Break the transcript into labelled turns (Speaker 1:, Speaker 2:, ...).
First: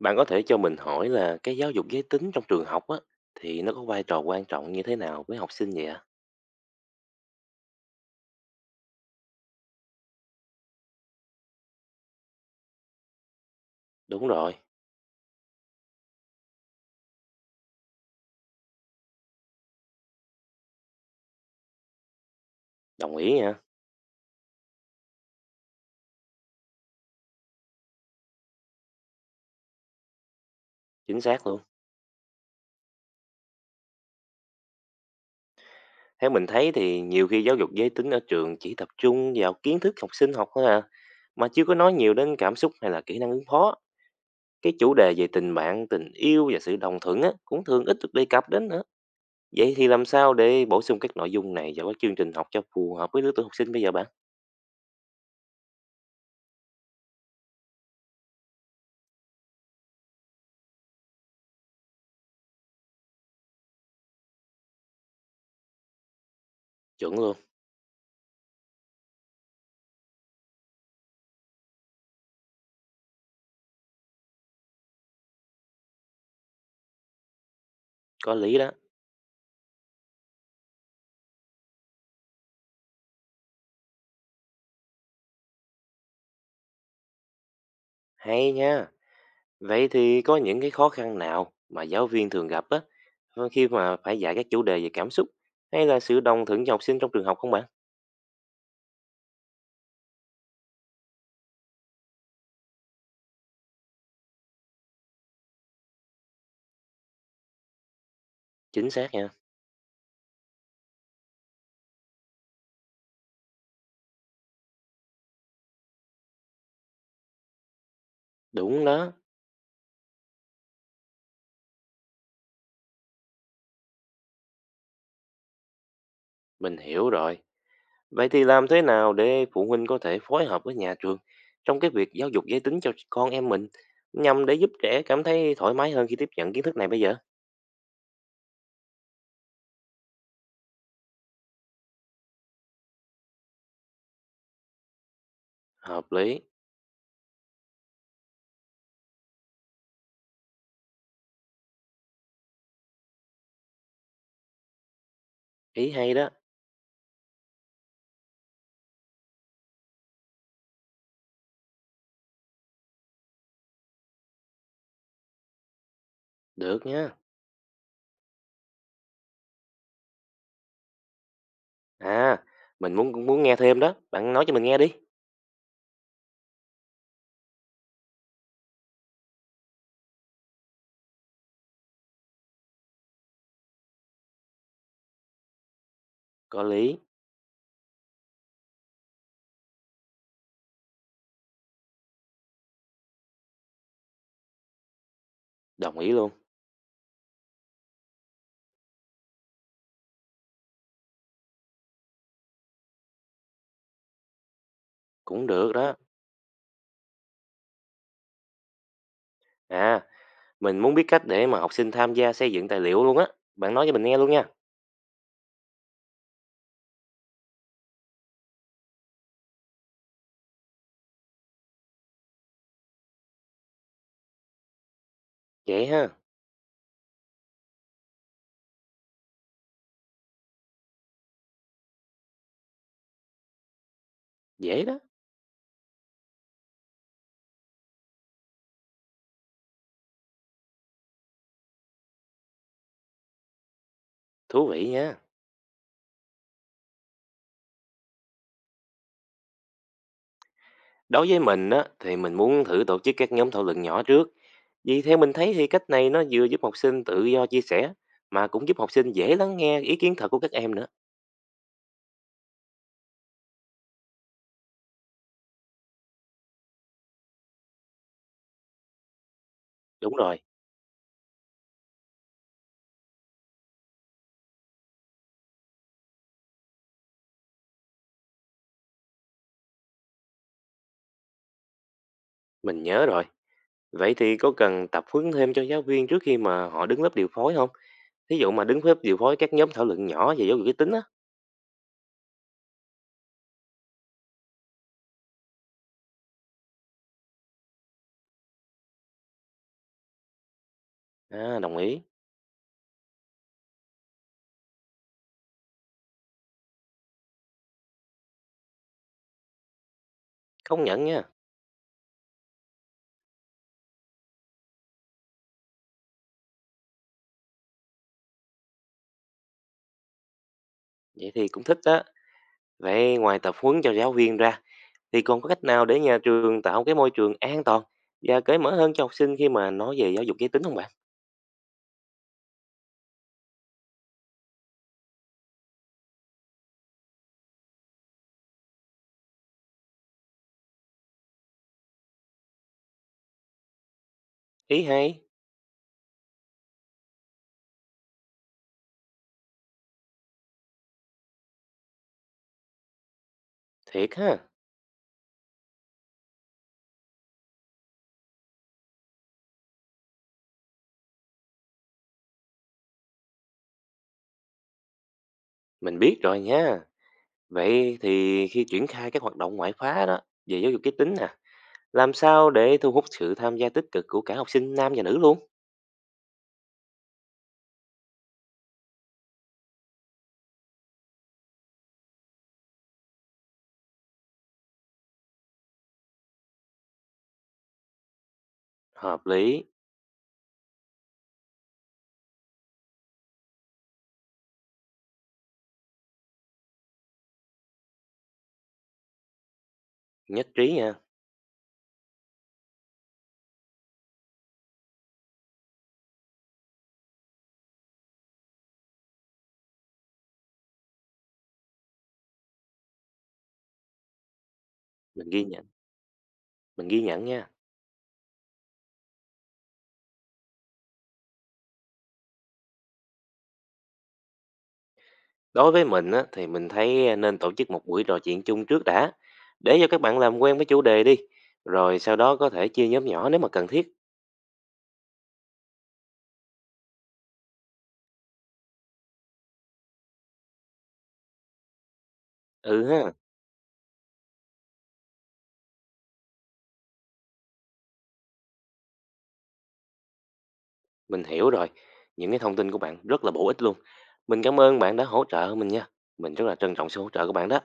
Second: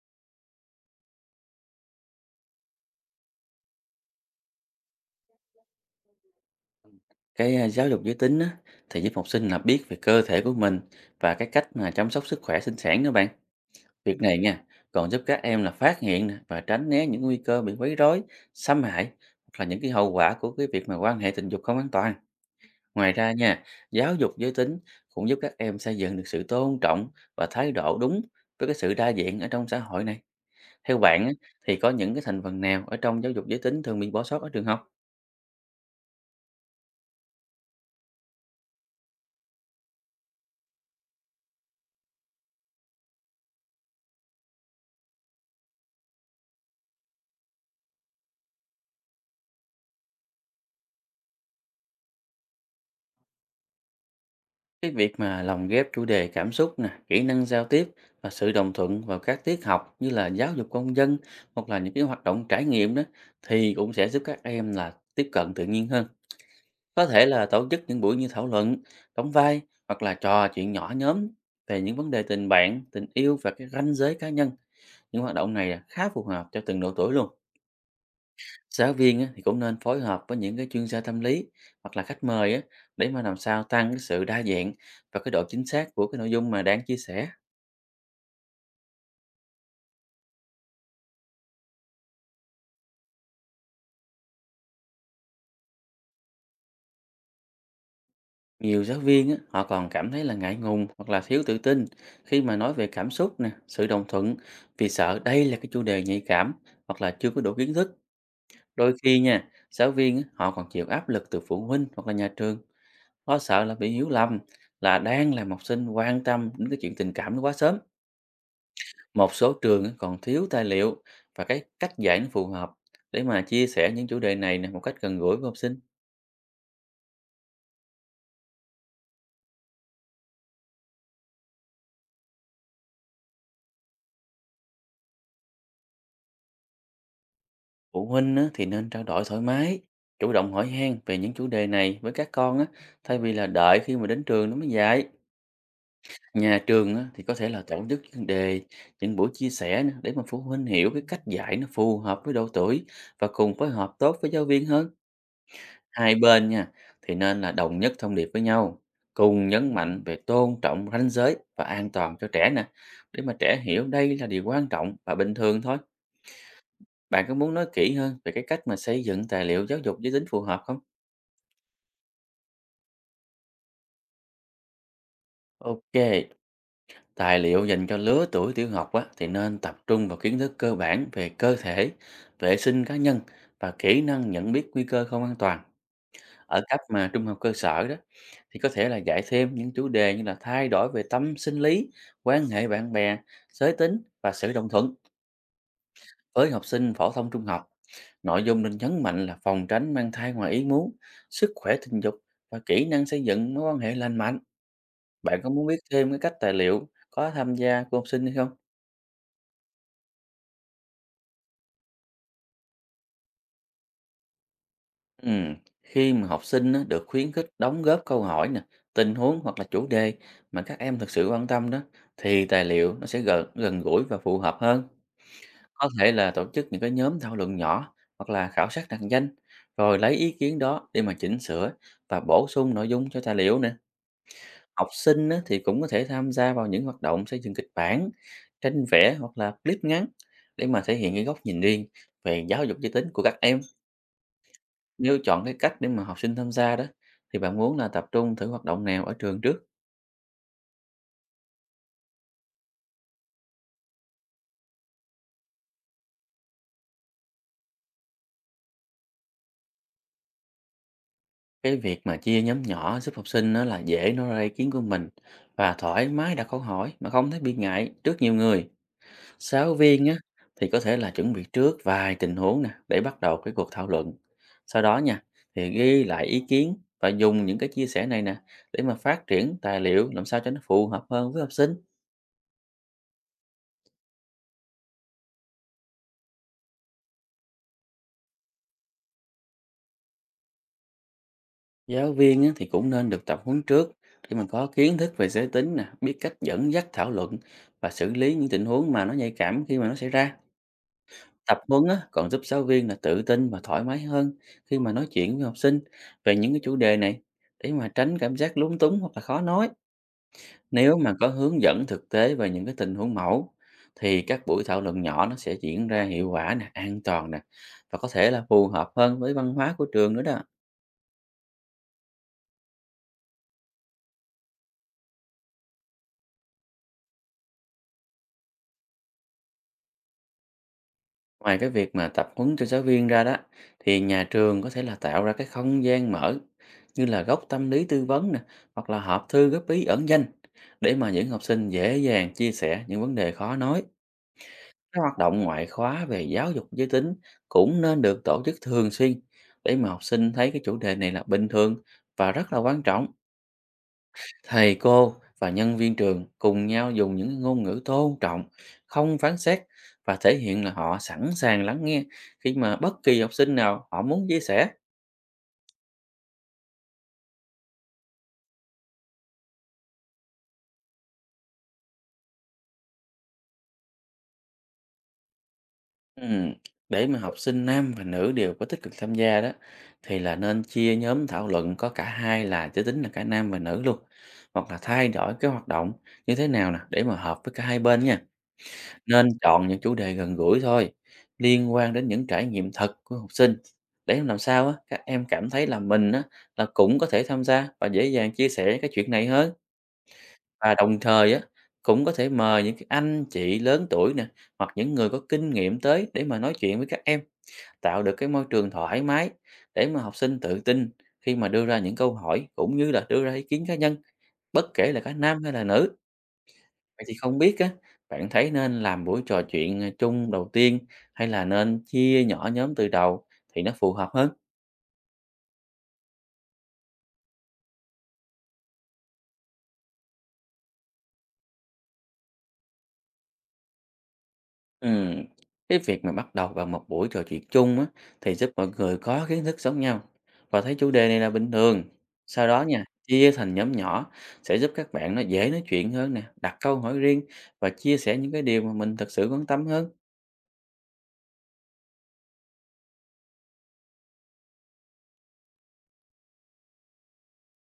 Speaker 1: Bạn có thể cho mình hỏi là cái giáo dục giới tính trong trường học á thì nó có vai trò quan trọng như thế nào với học sinh vậy ạ?
Speaker 2: Cái, giáo dục giới tính á, thì giúp học sinh là biết về cơ thể của mình và cái cách mà chăm sóc sức khỏe sinh sản nữa bạn. Việc
Speaker 1: Đúng
Speaker 2: này
Speaker 1: rồi,
Speaker 2: nha, còn giúp các em là phát hiện nè và tránh né những nguy cơ bị quấy rối, xâm hại hoặc là những cái hậu quả của cái việc mà quan hệ tình dục không an toàn. Ngoài
Speaker 1: đồng
Speaker 2: ra
Speaker 1: ý nha,
Speaker 2: nha, giáo dục giới tính cũng giúp các em xây dựng được sự tôn trọng và thái độ đúng với cái sự đa dạng ở trong xã hội này. Theo
Speaker 1: chính
Speaker 2: bạn á,
Speaker 1: xác luôn.
Speaker 2: thì có những cái thành phần nào ở trong giáo dục giới tính thường bị bỏ sót ở trường học?
Speaker 1: Theo mình thấy thì nhiều khi giáo dục giới tính ở trường chỉ tập trung vào kiến thức học sinh học thôi à, mà chưa có nói nhiều đến cảm xúc hay là kỹ năng ứng phó. Cái chủ đề về tình bạn, tình yêu và sự đồng thuận á cũng thường ít được đề cập đến nữa. Vậy thì làm sao để bổ sung các nội dung này vào các chương trình học cho phù hợp với lứa tuổi học sinh bây giờ bạn?
Speaker 2: Cái việc mà lồng ghép chủ đề cảm xúc nè, kỹ năng giao tiếp và sự đồng thuận vào các tiết học như là giáo dục công dân hoặc là những cái hoạt động trải nghiệm đó thì cũng sẽ giúp các em là tiếp cận tự nhiên hơn. Có
Speaker 1: Chuẩn
Speaker 2: thể
Speaker 1: luôn,
Speaker 2: là tổ chức những buổi như thảo luận, đóng vai hoặc là trò chuyện nhỏ nhóm về những vấn đề tình bạn, tình yêu và cái ranh giới cá nhân. Những hoạt động này là khá phù hợp cho từng độ tuổi luôn.
Speaker 1: có lý đó.
Speaker 2: Giáo viên á, thì cũng nên phối hợp với những cái chuyên gia tâm lý hoặc là khách mời á, để mà làm sao tăng cái sự đa dạng và cái độ chính xác của cái nội dung mà đang chia sẻ.
Speaker 1: Hay nha. Vậy thì có những cái khó khăn nào mà giáo viên thường gặp á, khi mà phải dạy các chủ đề về cảm xúc hay là sự đồng thuận cho học sinh trong trường học không bạn?
Speaker 2: Nhiều giáo viên á, họ còn cảm thấy là ngại ngùng hoặc là thiếu tự tin khi mà nói về cảm xúc nè, sự đồng thuận vì sợ đây là cái chủ đề nhạy cảm hoặc là chưa có đủ kiến thức.
Speaker 1: Chính
Speaker 2: Đôi
Speaker 1: xác
Speaker 2: khi
Speaker 1: nha.
Speaker 2: nha, giáo viên á, họ còn chịu áp lực từ phụ huynh hoặc là nhà trường, lo sợ là bị hiểu lầm là đang làm học sinh quan tâm đến cái chuyện tình cảm nó quá sớm.
Speaker 1: Đúng đó,
Speaker 2: Một số trường còn thiếu tài liệu và cái cách dạy nó phù hợp để mà chia sẻ những chủ đề này nè một cách gần gũi với học sinh.
Speaker 1: mình hiểu rồi. Vậy thì làm thế nào để phụ huynh có thể phối hợp với nhà trường trong cái việc giáo dục giới tính cho con em mình nhằm để giúp trẻ cảm thấy thoải mái hơn khi tiếp nhận kiến thức này bây giờ?
Speaker 2: Phụ huynh á, thì nên trao đổi thoải mái, chủ động hỏi han về những chủ đề này với các con á, thay vì là đợi khi mà đến trường nó mới dạy.
Speaker 1: Hợp lý,
Speaker 2: Nhà trường á, thì có thể là tổ chức chuyên đề, những buổi chia sẻ nè, để mà phụ huynh hiểu cái cách dạy nó phù hợp với độ tuổi và cùng phối hợp tốt với giáo viên hơn.
Speaker 1: ý
Speaker 2: Hai
Speaker 1: hay đó.
Speaker 2: bên nha, thì nên là đồng nhất thông điệp với nhau, cùng nhấn mạnh về tôn trọng ranh giới và an toàn cho trẻ nè, để mà trẻ hiểu đây là điều quan trọng và bình thường thôi.
Speaker 1: Được nha.
Speaker 2: Bạn có muốn nói kỹ hơn về cái cách mà xây dựng tài liệu giáo dục giới tính phù hợp không?
Speaker 1: À, mình cũng muốn nghe thêm đó. Bạn nói cho mình nghe đi.
Speaker 2: Ok, tài liệu dành cho lứa tuổi tiểu học á, thì nên tập trung vào kiến thức cơ bản về cơ thể, vệ sinh cá nhân và kỹ năng nhận biết nguy cơ không an toàn. Ở
Speaker 1: Có
Speaker 2: cấp
Speaker 1: lý,
Speaker 2: mà trung học cơ sở đó, thì có thể là dạy thêm những chủ đề như là thay đổi về tâm sinh lý, quan hệ bạn bè, giới tính và sự đồng thuận.
Speaker 1: đồng ý luôn.
Speaker 2: Với học sinh phổ thông trung học, nội dung nên nhấn mạnh là phòng tránh mang thai ngoài ý muốn, sức khỏe tình dục và kỹ năng xây dựng mối quan hệ lành mạnh. Bạn
Speaker 1: Cũng
Speaker 2: có muốn
Speaker 1: được
Speaker 2: biết
Speaker 1: đó.
Speaker 2: thêm cái cách tài liệu có tham gia của học sinh hay không?
Speaker 1: À, mình muốn biết cách để mà học sinh tham gia xây dựng tài liệu luôn á. Bạn nói cho mình nghe luôn nha.
Speaker 2: Ừ. Khi mà học sinh á, được khuyến khích đóng góp câu hỏi nè, tình huống hoặc là chủ đề mà các em thực sự quan tâm đó thì tài liệu nó sẽ gần gần gũi và phù hợp hơn.
Speaker 1: Vậy
Speaker 2: Có
Speaker 1: ha,
Speaker 2: thể là tổ chức những cái nhóm thảo luận nhỏ hoặc là khảo sát nặng danh rồi lấy ý kiến đó để mà chỉnh sửa và bổ sung nội dung cho tài liệu nè.
Speaker 1: dễ
Speaker 2: Học
Speaker 1: đó,
Speaker 2: sinh á, thì cũng có thể tham gia vào những hoạt động xây dựng kịch bản, tranh vẽ hoặc là clip ngắn để mà thể hiện cái góc nhìn riêng về giáo dục giới tính của các em.
Speaker 1: thú vị nha.
Speaker 2: Nếu chọn cái cách để mà học sinh tham gia đó, thì bạn muốn là tập trung thử hoạt động nào ở trường trước?
Speaker 1: Đối với mình á, thì mình muốn thử tổ chức các nhóm thảo luận nhỏ trước. Vì theo mình thấy thì cách này nó vừa giúp học sinh tự do chia sẻ, mà cũng giúp học sinh dễ lắng nghe ý kiến thật của các em nữa.
Speaker 2: Cái việc mà chia nhóm nhỏ giúp học sinh nó là dễ nói ra ý kiến của mình và thoải mái đặt câu hỏi mà không thấy bị ngại trước nhiều người. Giáo viên
Speaker 1: Đúng
Speaker 2: á,
Speaker 1: rồi,
Speaker 2: thì có thể là chuẩn bị trước vài tình huống nè để bắt đầu cái cuộc thảo luận. Sau đó nha, thì ghi lại ý kiến và dùng những cái chia sẻ này nè để mà phát triển tài liệu làm sao cho nó phù hợp hơn với học sinh.
Speaker 1: mình nhớ rồi. Vậy thì có cần tập huấn thêm cho giáo viên trước khi mà họ đứng lớp điều phối không? Thí dụ mà đứng lớp điều phối các nhóm thảo luận nhỏ về giáo dục giới tính á.
Speaker 2: Giáo viên á, thì cũng nên được tập huấn trước để mình có kiến thức về giới tính nè, biết cách dẫn dắt thảo luận và xử lý những tình huống mà nó nhạy cảm khi mà nó xảy ra. Tập
Speaker 1: À, đồng
Speaker 2: huấn
Speaker 1: ý.
Speaker 2: á, còn giúp giáo viên là tự tin và thoải mái hơn khi mà nói chuyện với học sinh về những cái chủ đề này để mà tránh cảm giác lúng túng hoặc là khó nói.
Speaker 1: Không
Speaker 2: Nếu
Speaker 1: nhận
Speaker 2: mà
Speaker 1: nha.
Speaker 2: có hướng dẫn thực tế về những cái tình huống mẫu thì các buổi thảo luận nhỏ nó sẽ diễn ra hiệu quả nè, an toàn nè và có thể là phù hợp hơn với văn hóa của trường nữa đó.
Speaker 1: Vậy thì cũng thích đó. Vậy ngoài tập huấn cho giáo viên ra, thì còn có cách nào để nhà trường tạo cái môi trường an toàn và cởi mở hơn cho học sinh khi mà nói về giáo dục giới tính không bạn?
Speaker 2: Ngoài cái việc mà tập huấn cho giáo viên ra đó, thì nhà trường có thể là tạo ra cái không gian mở như là góc tâm lý tư vấn nè, hoặc là hộp thư góp ý ẩn danh để mà những học sinh dễ dàng chia sẻ những vấn đề khó nói.
Speaker 1: Ý
Speaker 2: Các
Speaker 1: hay,
Speaker 2: hoạt động ngoại khóa về giáo dục giới tính cũng nên được tổ chức thường xuyên để mà học sinh thấy cái chủ đề này là bình thường và rất là quan trọng.
Speaker 1: thiệt ha,
Speaker 2: Thầy cô và nhân viên trường cùng nhau dùng những ngôn ngữ tôn trọng, không phán xét và thể hiện là họ sẵn sàng lắng nghe khi mà bất kỳ học sinh nào họ muốn chia sẻ.
Speaker 1: mình biết rồi nha. Vậy thì khi triển khai các hoạt động ngoại khóa đó về giáo dục giới tính nè, làm sao để thu hút sự tham gia tích cực của cả học sinh nam và nữ luôn?
Speaker 2: Ừm, Để mà học sinh nam và nữ đều có tích cực tham gia đó thì là nên chia nhóm thảo luận có cả hai là giới tính, là cả nam và nữ luôn, hoặc là thay đổi cái hoạt động như thế nào nè để mà hợp với cả hai bên nha.
Speaker 1: Hợp
Speaker 2: Nên
Speaker 1: lý,
Speaker 2: chọn những chủ đề gần gũi thôi, liên quan đến những trải nghiệm thật của học sinh để làm sao á, các em cảm thấy là mình á, là cũng có thể tham gia và dễ dàng chia sẻ cái chuyện này hơn.
Speaker 1: nhất trí
Speaker 2: Và
Speaker 1: nha,
Speaker 2: đồng thời á, cũng có thể mời những cái anh chị lớn tuổi nè hoặc những người có kinh nghiệm tới để mà nói chuyện với các em, tạo được cái môi trường thoải mái để mà học sinh tự tin khi mà đưa ra những câu hỏi cũng như là đưa ra ý kiến cá nhân, bất kể là cả
Speaker 1: mình
Speaker 2: nam
Speaker 1: ghi
Speaker 2: hay là
Speaker 1: nhận,
Speaker 2: nữ.
Speaker 1: mình ghi
Speaker 2: Vậy thì
Speaker 1: nhận
Speaker 2: không
Speaker 1: nha.
Speaker 2: biết á, bạn thấy nên làm buổi trò chuyện, chung đầu tiên hay là nên chia nhỏ nhóm từ đầu thì nó phù hợp hơn?
Speaker 1: Đối với mình á, thì mình thấy nên tổ chức một buổi trò chuyện chung trước đã, để cho các bạn làm quen với chủ đề đi, rồi sau đó có thể chia nhóm nhỏ nếu mà cần thiết.
Speaker 2: Ừm, cái việc mà bắt đầu bằng một buổi trò chuyện chung á, thì giúp mọi người có kiến thức giống nhau và thấy chủ đề này là bình thường. Sau đó nha,
Speaker 1: Ừ ha.
Speaker 2: chia thành nhóm nhỏ sẽ giúp các bạn nó dễ nói chuyện hơn nè, đặt câu hỏi riêng và chia sẻ những cái điều mà mình thật sự quan tâm hơn.
Speaker 1: Mình hiểu rồi. Những cái thông tin của bạn rất là bổ ích luôn. Mình cảm ơn bạn đã hỗ trợ mình nha. Mình rất là trân trọng sự hỗ trợ của bạn đó.